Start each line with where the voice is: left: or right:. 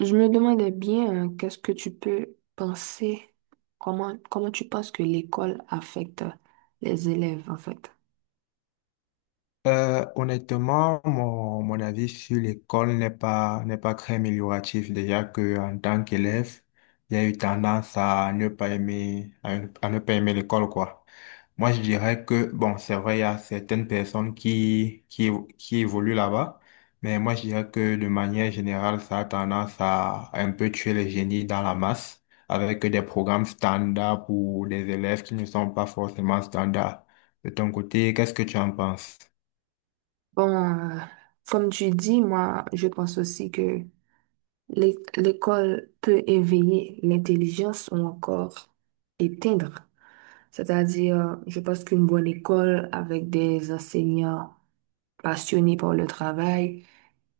right: Je me demandais bien, qu'est-ce que tu peux penser, comment tu penses que l'école affecte les élèves, en fait?
left: Honnêtement, mon avis sur l'école n'est pas très amélioratif. Déjà que en tant qu'élève, il y a eu tendance à ne pas aimer, à ne pas aimer l'école, quoi. Moi, je dirais que, bon, c'est vrai, il y a certaines personnes qui évoluent là-bas, mais moi, je dirais que de manière générale, ça a tendance à un peu tuer les génies dans la masse avec des programmes standards pour des élèves qui ne sont pas forcément standards. De ton côté, qu'est-ce que tu en penses?
right: Bon, comme tu dis, moi, je pense aussi que l'école peut éveiller l'intelligence ou encore éteindre. C'est-à-dire, je pense qu'une bonne école avec des enseignants passionnés par le travail,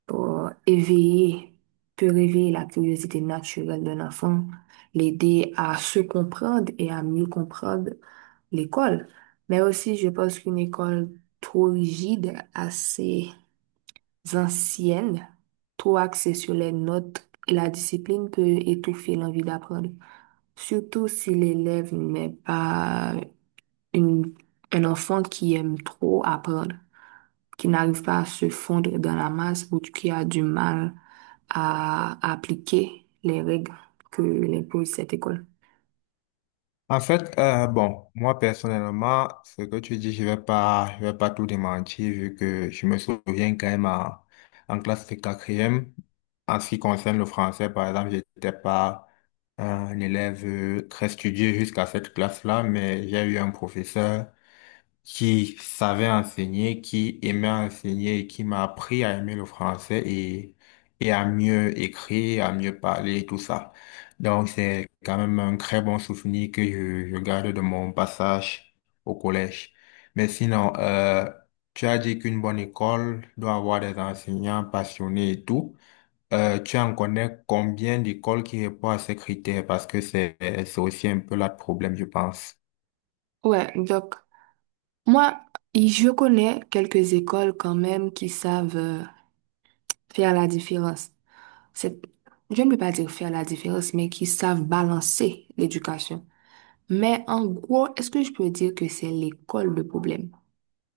right: pour éveiller, peut réveiller la curiosité naturelle d'un enfant, l'aider à se comprendre et à mieux comprendre l'école. Mais aussi, je pense qu'une école trop rigide, assez ancienne, trop axée sur les notes et la discipline peut étouffer l'envie d'apprendre. Surtout si l'élève n'est pas une, un enfant qui aime trop apprendre, qui n'arrive pas à se fondre dans la masse ou qui a du mal à appliquer les règles que l'impose cette école.
left: En fait, bon, moi personnellement, ce que tu dis, je vais pas tout démentir vu que je me souviens quand même en classe de quatrième, en ce qui concerne le français, par exemple, j'étais pas un élève très studieux jusqu'à cette classe-là, mais j'ai eu un professeur qui savait enseigner, qui aimait enseigner et qui m'a appris à aimer le français et à mieux écrire, à mieux parler et tout ça. Donc c'est quand même un très bon souvenir que je garde de mon passage au collège. Mais sinon, tu as dit qu'une bonne école doit avoir des enseignants passionnés et tout. Tu en connais combien d'écoles qui répondent à ces critères? Parce que c'est aussi un peu là le problème, je pense.
right: Ouais, donc moi, je connais quelques écoles quand même qui savent faire la différence. C'est, je ne peux pas dire faire la différence, mais qui savent balancer l'éducation. Mais en gros, est-ce que je peux dire que c'est l'école le problème?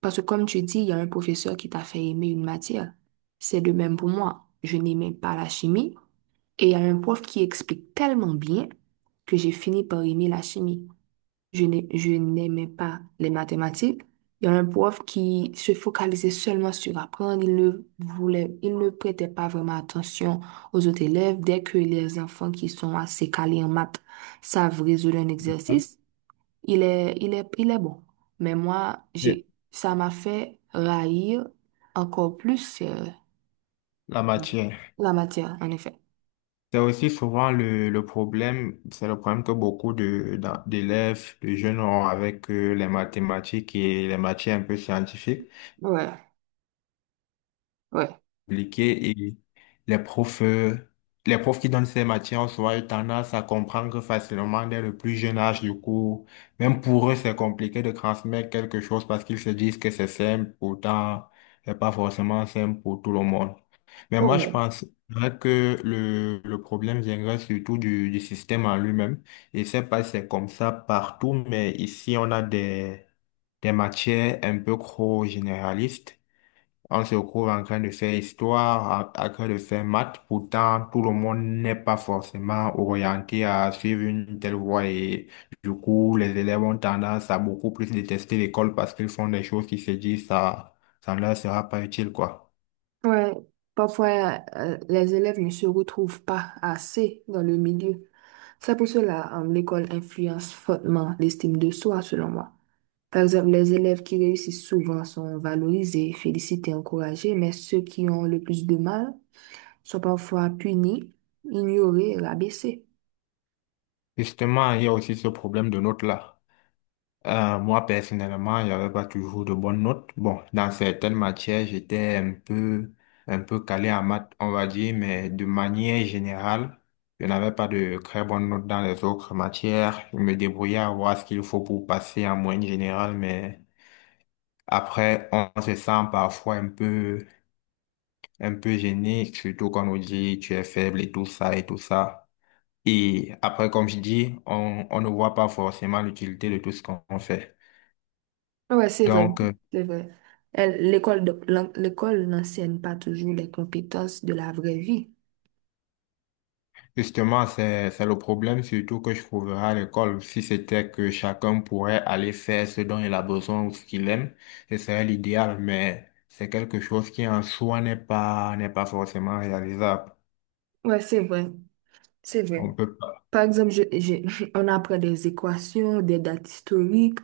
right: Parce que comme tu dis, il y a un professeur qui t'a fait aimer une matière. C'est de même pour moi. Je n'aimais pas la chimie et il y a un prof qui explique tellement bien que j'ai fini par aimer la chimie. Je n'aimais pas les mathématiques. Il y a un prof qui se focalisait seulement sur apprendre. Il ne prêtait pas vraiment attention aux autres élèves. Dès que les enfants qui sont assez calés en maths savent résoudre un exercice, il est bon. Mais moi,
left: Et
right: ça m'a fait raillir encore plus
left: la matière.
right: la matière, en effet.
left: C'est aussi souvent le problème, c'est le problème que beaucoup d'élèves, de jeunes ont avec les mathématiques et les matières un peu scientifiques,
right: Ouais, ouais,
left: compliquées et les profs, euh, les profs qui donnent ces matières ont souvent eu tendance à comprendre facilement dès le plus jeune âge du cours. Même pour eux, c'est compliqué de transmettre quelque chose parce qu'ils se disent que c'est simple, pourtant, c'est pas forcément simple pour tout le monde. Mais moi, je
right: ouais,
left: pense que le problème viendrait surtout du système en lui-même. Et c'est pas si c'est comme ça partout, mais ici, on a des matières un peu trop généralistes. On se retrouve en train de faire histoire, en train de faire maths. Pourtant, tout le monde n'est pas forcément orienté à suivre une telle voie. Et du coup, les élèves ont tendance à beaucoup plus détester l'école parce qu'ils font des choses qui se disent ça, ça ne leur sera pas utile, quoi.
right: ouais. Parfois, les élèves ne se retrouvent pas assez dans le milieu. C'est pour cela, l'école influence fortement l'estime de soi, selon moi. Par exemple, les élèves qui réussissent souvent sont valorisés, félicités, encouragés, mais ceux qui ont le plus de mal sont parfois punis, ignorés, rabaissés.
left: Justement, il y a aussi ce problème de notes là. Moi, personnellement, il n'y avait pas toujours de bonnes notes. Bon, dans certaines matières, un peu calé en maths, on va dire, mais de manière générale, je n'avais pas de très bonnes notes dans les autres matières. Je me débrouillais à voir ce qu'il faut pour passer en moyenne générale, mais après, on se sent parfois un peu gêné, surtout quand on nous dit tu es faible et tout ça et tout ça. Et après, comme je dis, on ne voit pas forcément l'utilité de tout ce qu'on fait.
right: Ouais, c'est vrai,
left: Donc,
right: c'est vrai. L'école n'enseigne pas toujours les compétences de la vraie vie.
left: justement, c'est le problème surtout que je trouverais à l'école. Si c'était que chacun pourrait aller faire ce dont il a besoin ou ce qu'il aime, ce serait l'idéal, mais c'est quelque chose qui en soi n'est pas forcément réalisable.
right: Ouais, c'est vrai, c'est vrai.
left: On peut pas.
right: Par exemple, on apprend des équations, des dates historiques,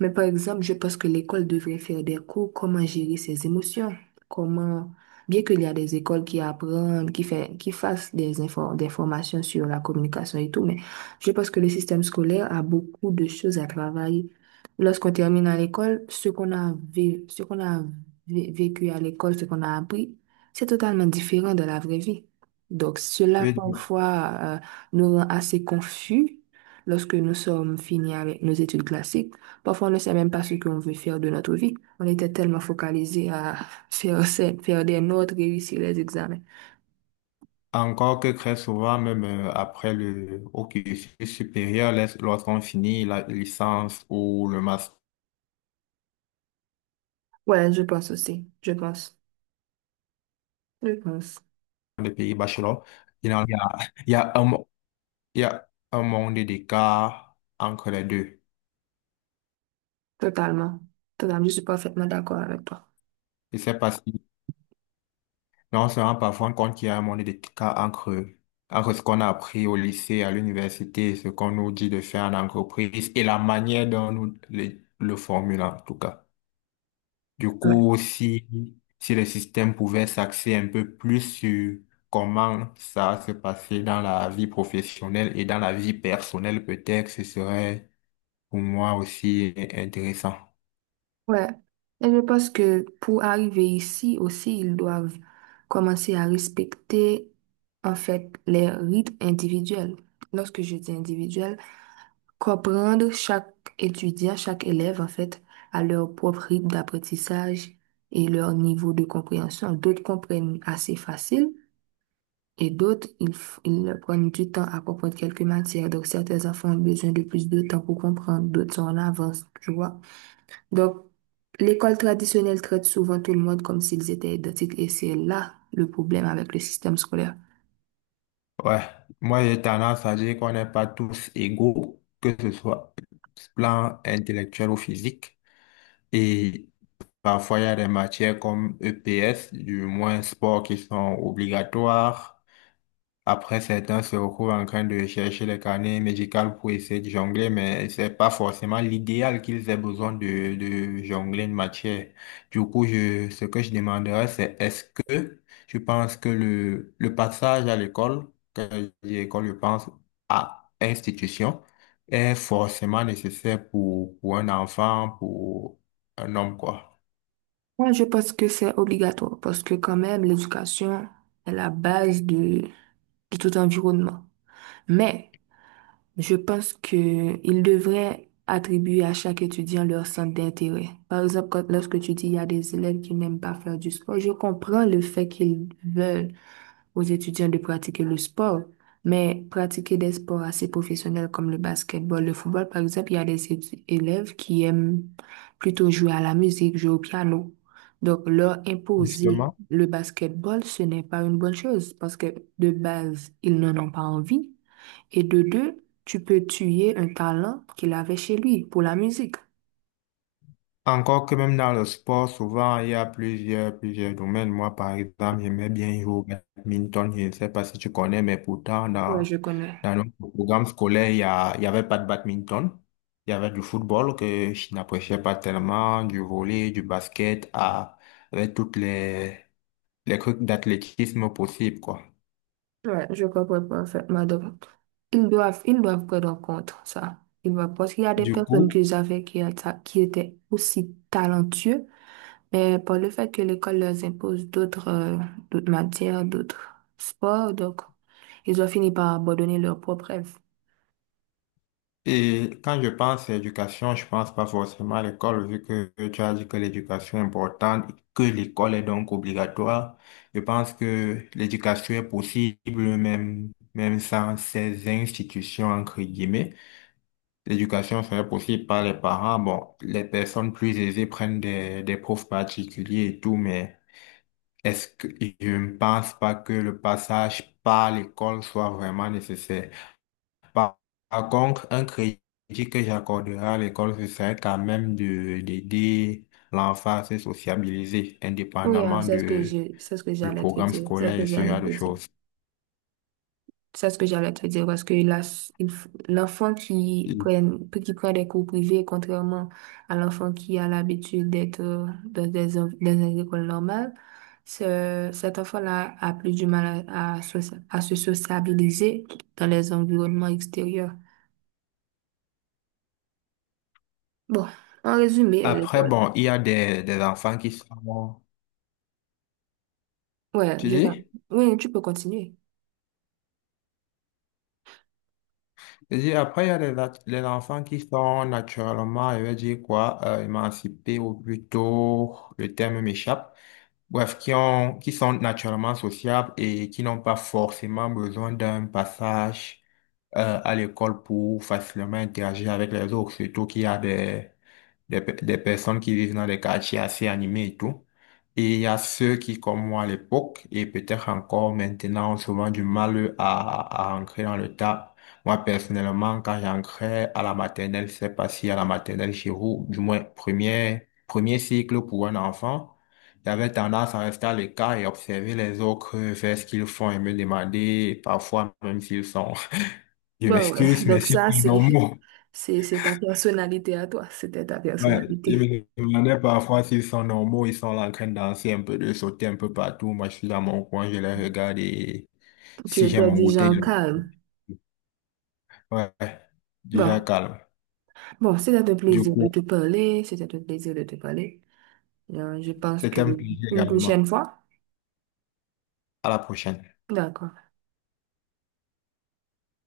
right: mais par exemple, je pense que l'école devrait faire des cours comment gérer ses émotions, comment, bien qu'il y a des écoles qui apprennent, qui fassent des infos, des formations sur la communication et tout, mais je pense que le système scolaire a beaucoup de choses à travailler. Lorsqu'on termine à l'école, ce qu'on a vécu à l'école, ce qu'on a appris, c'est totalement différent de la vraie vie. Donc, cela
left: Et
right: parfois nous rend assez confus lorsque nous sommes finis avec nos études classiques. Parfois, on ne sait même pas ce qu'on veut faire de notre vie. On était tellement focalisé à faire des notes, réussir les examens.
left: encore que très souvent, même après le au cursus supérieur, lorsqu'on finit la licence ou le master,
right: Ouais, je pense aussi. Je pense. Je pense.
left: des pays bachelor, il y a, il y a un, il y a un monde d'écart entre les deux.
right: Totalement. Totalement. Je suis parfaitement d'accord avec toi.
left: Je sais pas si, mais on se rend parfois compte qu'il y a un monde d'écart entre, entre ce qu'on a appris au lycée, à l'université, ce qu'on nous dit de faire en entreprise et la manière dont nous le formulons, en tout cas. Du
right: Ouais.
left: coup, si le système pouvait s'axer un peu plus sur comment ça se passait dans la vie professionnelle et dans la vie personnelle, peut-être ce serait pour moi aussi, est intéressant.
right: Ouais. Et je pense que pour arriver ici aussi, ils doivent commencer à respecter, en fait, les rites individuels. Lorsque je dis individuel, comprendre chaque étudiant, chaque élève, en fait, à leur propre rythme d'apprentissage et leur niveau de compréhension. D'autres comprennent assez facile et d'autres, ils prennent du temps à comprendre quelques matières. Donc, certains enfants ont besoin de plus de temps pour comprendre, d'autres sont en avance, tu vois. Donc, l'école traditionnelle traite souvent tout le monde comme s'ils étaient identiques et c'est là le problème avec le système scolaire.
left: Ouais, moi j'ai tendance à dire qu'on n'est pas tous égaux, que ce soit plan intellectuel ou physique. Et parfois, il y a des matières comme EPS, du moins sport, qui sont obligatoires. Après, certains se retrouvent en train de chercher les carnets médicaux pour essayer de jongler, mais c'est pas forcément l'idéal qu'ils aient besoin de jongler une matière. Du coup, ce que je demanderais, c'est est-ce que je pense que le passage à l'école, quand je dis école, je pense à institution, est forcément nécessaire pour un enfant, pour un homme, quoi.
right: Moi, je pense que c'est obligatoire parce que quand même, l'éducation est la base de tout environnement. Mais je pense que il devrait attribuer à chaque étudiant leur centre d'intérêt. Par exemple, lorsque tu dis il y a des élèves qui n'aiment pas faire du sport, je comprends le fait qu'ils veulent aux étudiants de pratiquer le sport, mais pratiquer des sports assez professionnels comme le basketball, le football, par exemple, il y a des élèves qui aiment plutôt jouer à la musique, jouer au piano. Donc, leur imposer
left: Justement.
right: le basketball, ce n'est pas une bonne chose parce que de base, ils n'en ont pas envie. Et de deux, tu peux tuer un talent qu'il avait chez lui pour la musique.
left: Encore que même dans le sport, souvent, il y a plusieurs domaines. Moi, par exemple, j'aimais bien jouer au badminton. Je ne sais pas si tu connais, mais pourtant,
right: Ouais, je connais.
left: dans notre programme scolaire, il y avait pas de badminton. Il y avait du football que je n'appréciais pas tellement, du volley, du basket, à, avec toutes les trucs d'athlétisme possibles, quoi.
right: Ouais, je comprends parfaitement. Donc, ils doivent, ils doivent prendre en compte ça. Ils doivent, parce qu'il y a des
left: Du
right: personnes
left: coup,
right: que j'avais qui, qui étaient aussi talentueux, mais par le fait que l'école leur impose d'autres d'autres matières, d'autres sports, donc ils ont fini par abandonner leurs propres rêves.
left: et quand je pense à éducation, je pense pas forcément à l'école, vu que tu as dit que l'éducation est importante, que l'école est donc obligatoire. Je pense que l'éducation est possible même sans ces institutions, entre guillemets. L'éducation serait possible par les parents. Bon, les personnes plus aisées prennent des profs particuliers et tout, mais est-ce que je ne pense pas que le passage par l'école soit vraiment nécessaire? Par, par contre, un crédit que j'accorderai à l'école, ce serait quand même de, d'aider l'enfant à se sociabiliser,
right: Oui, hein,
left: indépendamment de,
right: c'est ce que
left: du
right: j'allais te
left: programme
right: dire. C'est ce
left: scolaire
right: que
left: et ce
right: j'allais
left: genre
right: te
left: de
right: dire.
left: choses.
right: C'est ce que j'allais te dire parce que l'enfant
left: Mm.
right: qui prend des cours privés, contrairement à l'enfant qui a l'habitude d'être dans des écoles normales, cet enfant-là a plus du mal à, à se sociabiliser dans les environnements extérieurs. Bon, en résumé,
left: Après,
right: l'école.
left: bon, il y a des enfants qui sont,
right: Ouais,
left: tu
right: je vois.
left: dis?
right: Oui, tu peux continuer.
left: Je dis, après, il y a des, nat- des enfants qui sont naturellement, je vais dire quoi, émancipés ou plutôt, le terme m'échappe. Bref, qui ont, qui sont naturellement sociables et qui n'ont pas forcément besoin d'un passage à l'école pour facilement interagir avec les autres, surtout qu'il y a des, pe- des personnes qui vivent dans des quartiers assez animés et tout. Et il y a ceux qui, comme moi à l'époque, et peut-être encore maintenant, ont souvent du mal à ancrer dans le tas. Moi, personnellement, quand j'ancrais à la maternelle, c'est pas si à la maternelle chez vous, du moins premier cycle pour un enfant, j'avais tendance à rester à l'écart et observer les autres faire ce qu'ils font et me demander, parfois même s'ils sont, je
right: Bon, ouais.
left: m'excuse, mais
right: Donc
left: s'ils
right: ça,
left: sont normaux.
right: c'est ta personnalité à toi. C'était ta
left: Ouais, les
right: personnalité.
left: me parfois s'ils sont normaux, ils sont là en train de danser un peu, de sauter un peu partout. Moi, je suis dans mon coin, je les regarde et
right: Tu
left: si j'ai
right: étais
left: mon
right: du
left: goûter,
right: genre
left: je-
right: calme.
left: ouais, déjà
right: Bon.
left: calme.
right: Bon, c'était un
left: Du
right: plaisir de
left: coup,
right: te parler. C'était un plaisir de te parler. Je pense que
left: c'était un plaisir
right: une
left: également.
right: prochaine fois.
left: À la prochaine.
right: D'accord.